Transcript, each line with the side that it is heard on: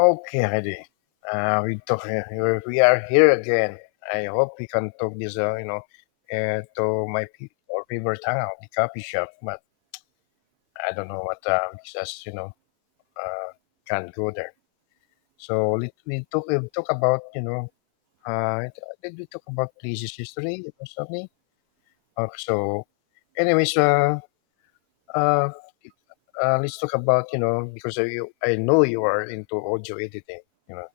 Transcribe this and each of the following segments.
left: Okay, Heidi. We We are here again. I hope we can talk this to my pe- or favorite hangout, the coffee shop. But I don't know what because uh, can't go there. So let we talk. We talk about you know. Uh, did we talk about places history or something? Okay, so, anyways, uh, uh, let's talk about because I know you are into audio editing. You know.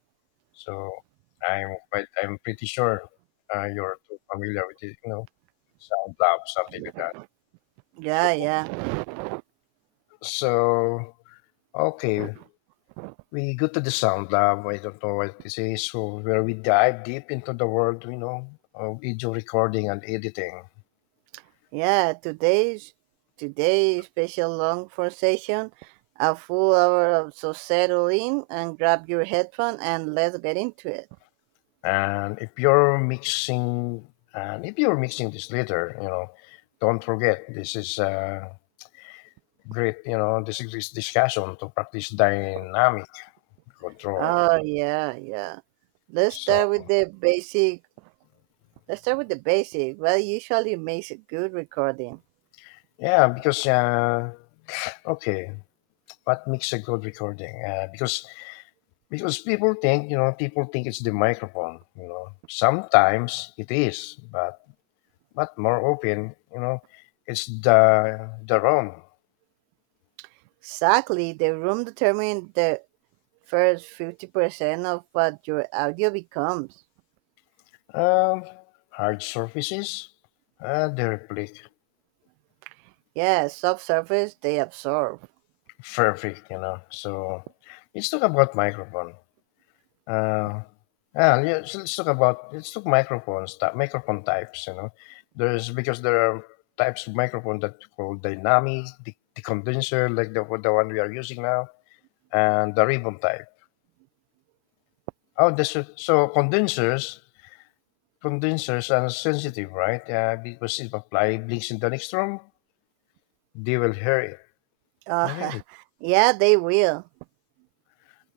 left: So I'm pretty sure you're too familiar with it, you know, sound lab, something like that. So,
right: Yeah, yeah,
left: so okay, we go to the sound lab. I don't know what this is. So where we dive deep into the world, you know, of video recording and editing.
right: yeah. Today's today's special long conversation, a full hour of so settle in and grab your headphone and let's get into it.
left: And if you're mixing, and if you're mixing this later, you know, don't forget this is a great, you know, this discussion to practice dynamic control.
right: Oh yeah, yeah. Let's
left: So
right: start with the basic. Let's start with the basic. What usually makes a good recording?
left: yeah, because okay, what makes a good recording? Because people think people think it's the microphone. You know, sometimes it is, but more often, you know, it's the room,
right: Exactly, the room determines the first 50% of what your audio becomes.
left: um, Hard surfaces, uh, the replic,
right: Yeah, subsurface they absorb.
left: perfect. You know, so let's talk about microphone. Uh, yeah, yeah. So let's talk microphones, microphone types. You know, there are types of microphone that called dynamic, the condenser, like the one we are using now, and the ribbon type. Oh, this, so condensers, Condensers are sensitive, right? Because if apply blinks in the next room, they will hear it. Oh,
right: Uh,
left: really?
right: yeah, they will.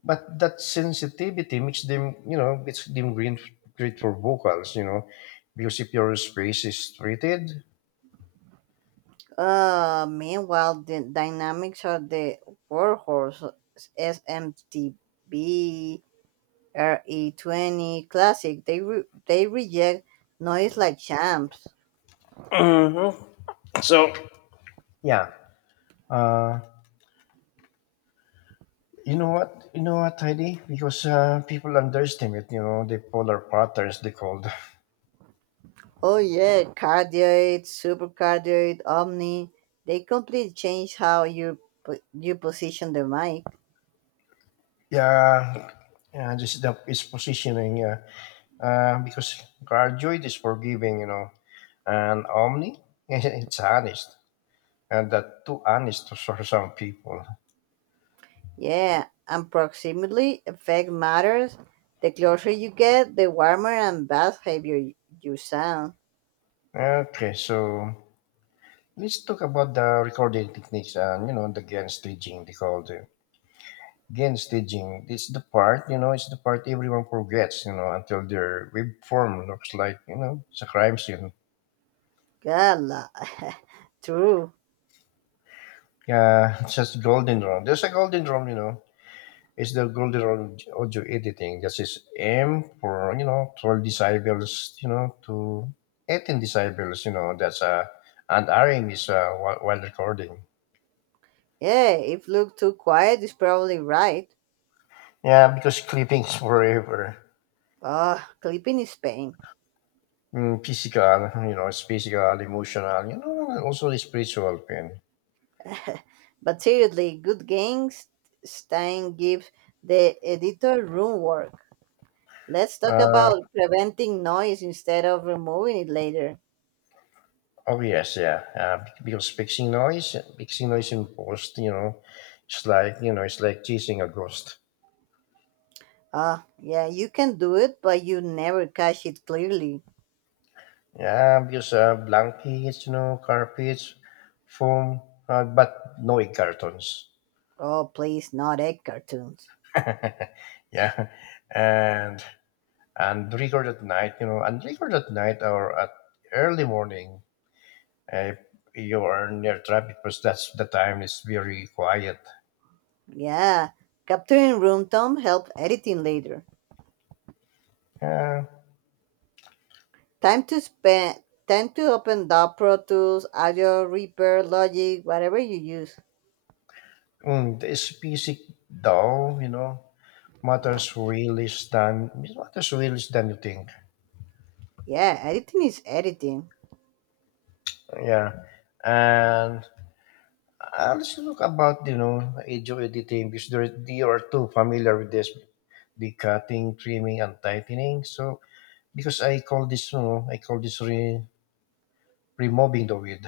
left: But that sensitivity makes them, you know, great for vocals, you know, because if your space is treated.
right: Meanwhile, the dynamics of the Warhorse SMTB RE20 Classic, they reject noise like champs.
left: Mm-hmm. So yeah. Uh, you know what? You know what, Heidi? Because people underestimate, you know, the polar patterns they called.
right: Oh yeah, cardioid, supercardioid, omni, they completely change how you position the mic.
left: Yeah. Yeah, this is positioning. Yeah. Because graduate is forgiving, you know, and Omni, it's honest, and that too honest for some people.
right: Yeah, and proximity effect matters. The closer you get, the warmer and bass heavier you sound.
left: Okay, so let's talk about the recording techniques and you know the again staging they called. Again, staging. It's the part, you know, it's the part everyone forgets, you know, until their web form looks like, you know, it's a crime scene.
right: Gala. True.
left: Yeah, it's just golden rule. There's a golden rule, you know. It's the golden rule of audio editing. That is M for, you know, 12 decibels, you know, to 18 decibels, you know, that's a, and RM is while recording.
right: Yeah, if look too quiet is probably right.
left: Yeah, because clipping is forever.
right: Ugh, clipping is pain.
left: Mm, physical, you know, it's physical, emotional, you know, and also the spiritual pain.
right: But seriously, good games Stein gives the editor room work. Let's talk
left: Uh,
right: about preventing noise instead of removing it later.
left: Oh yes, yeah. Because fixing noise in post, you know, it's like chasing a ghost.
right: Ah, yeah, you can do it, but you never catch it clearly.
left: Yeah, because blankets, you know, carpets, foam, but no egg cartons.
right: Oh, please, not egg cartoons.
left: Yeah, and and record at night, you know, and record at night or at early morning. Uh, you are near traffic because that's the time it's very quiet.
right: Yeah, capturing room tone help editing later.
left: Yeah,
right: Time to spend time to open up Pro Tools, Audio Reaper, Logic, whatever you use.
left: mm, it's basic though, you know. Matters really than you think.
right: Yeah, editing is editing.
left: Yeah, and let's look about audio editing because there you are too familiar with this, the cutting, trimming, and tightening. So because I call this removing the weed.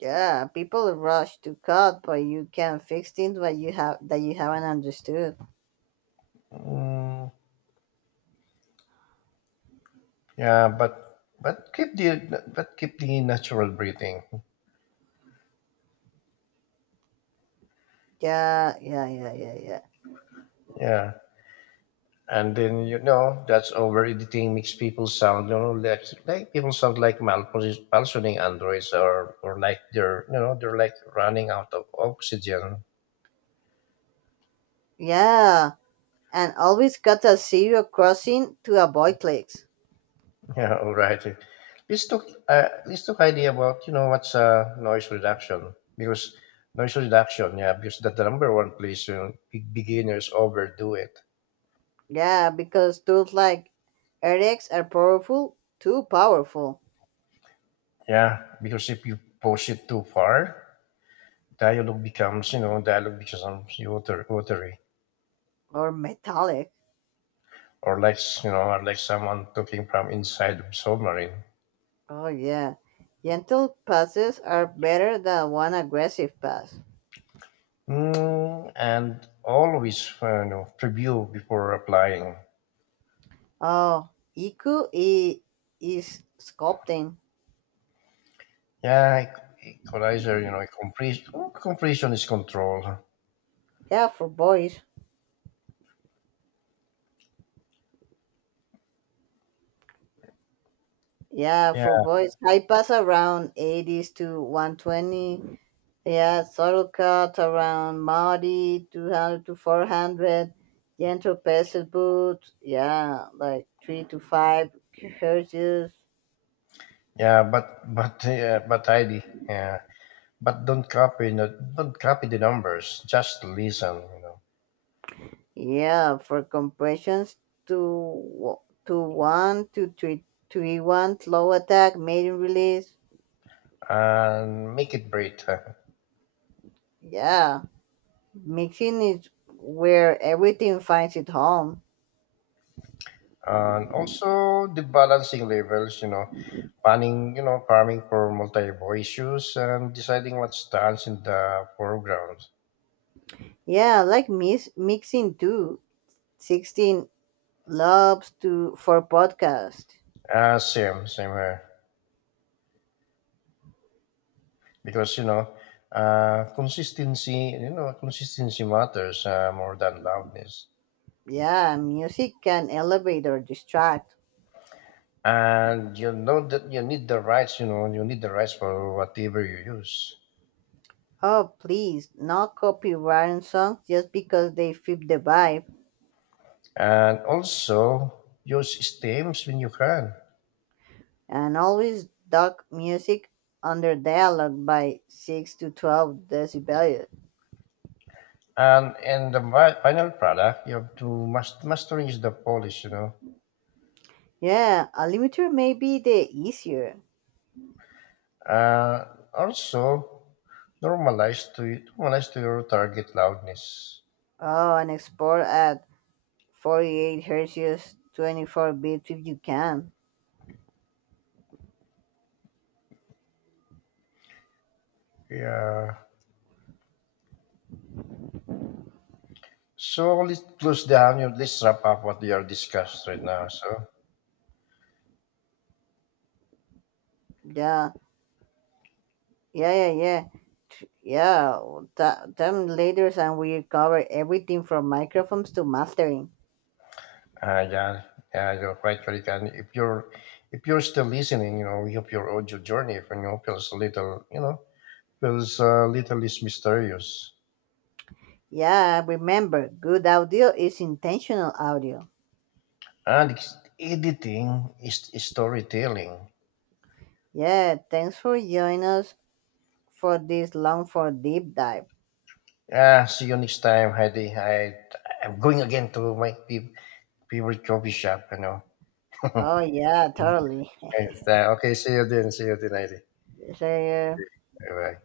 right: Yeah, people rush to cut, but you can fix things that you haven't understood.
left: Mm, yeah, but keep the natural breathing.
right: Yeah, yeah, yeah, yeah, yeah.
left: Yeah. And then you know that's over editing makes people sound like people sound like malfunctioning androids or like they're you know they're like running out of oxygen.
right: Yeah, and always cut a zero crossing to avoid clicks.
left: Yeah, all right. Let's talk idea about what's noise reduction because noise reduction. Yeah, because that's the number one place you know, beginners overdo it.
right: Yeah, because tools like RX are powerful, too powerful,
left: Yeah, because if you push it too far, dialogue becomes watery
right: or metallic.
left: or you know, or like someone talking from inside the submarine.
right: Oh, yeah. Gentle passes are better than one aggressive pass.
left: Mm, and always preview before applying.
right: Oh, Iku i- is sculpting.
left: Yeah, equalizer. You know, completion is control.
right: Yeah, for boys. Yeah,
left: Yeah,
right: for boys. High pass around 80s to 120. Yeah, subtle cut around Maori 200 to 400. Gentle passes boots. Yeah, like 3 to 5 hertz.
left: but ID. Yeah, but don't copy. No, don't copy the numbers. Just listen. You know,
right: Yeah, for compressions to w- to 1 to 3, 3 to 1 slow attack maiden release.
left: and make it brief.
right: Yeah, mixing is where everything finds its home.
left: And also the balancing levels, you know, planning, you know, farming for multiple issues and deciding what stands in the foreground.
right: Yeah, I like mixing too. 16 loves to for podcast.
left: Same here because consistency, consistency matters, more than loudness.
right: Yeah, music can elevate or distract.
left: And you know that you need the rights, you need the rights for whatever you use.
right: Oh please, not copyright songs just because they fit the vibe.
left: And also use stems when you can.
right: And always duck music under dialogue by 6 to 12 decibels.
left: And in the final product, you have to masterize the polish, you know.
right: Yeah, a limiter may be the easier.
left: Uh, also, Normalize to your target loudness.
right: Oh, and export at 48 hertz, 24 bits if you can.
left: Yeah. So let's close down. You let's wrap up what we are discussed right now. So
right: Yeah, yeah, yeah, yeah. Yeah, time leaders and we cover everything from microphones to mastering.
left: yeah, yeah, you're quite correct. And if you're, still listening, you know, we hope your audio journey, if you know, feels a little, less mysterious.
right: Yeah, remember, good audio is intentional audio.
left: And editing is storytelling.
right: Yeah, thanks for joining us for this long for deep dive.
left: Yeah, see you next time, Heidi. I'm going again to my favorite coffee shop. You know.
right: Oh yeah, totally.
left: Right, okay, see you then. See you then, Heidi.
right: So,
left: Bye bye.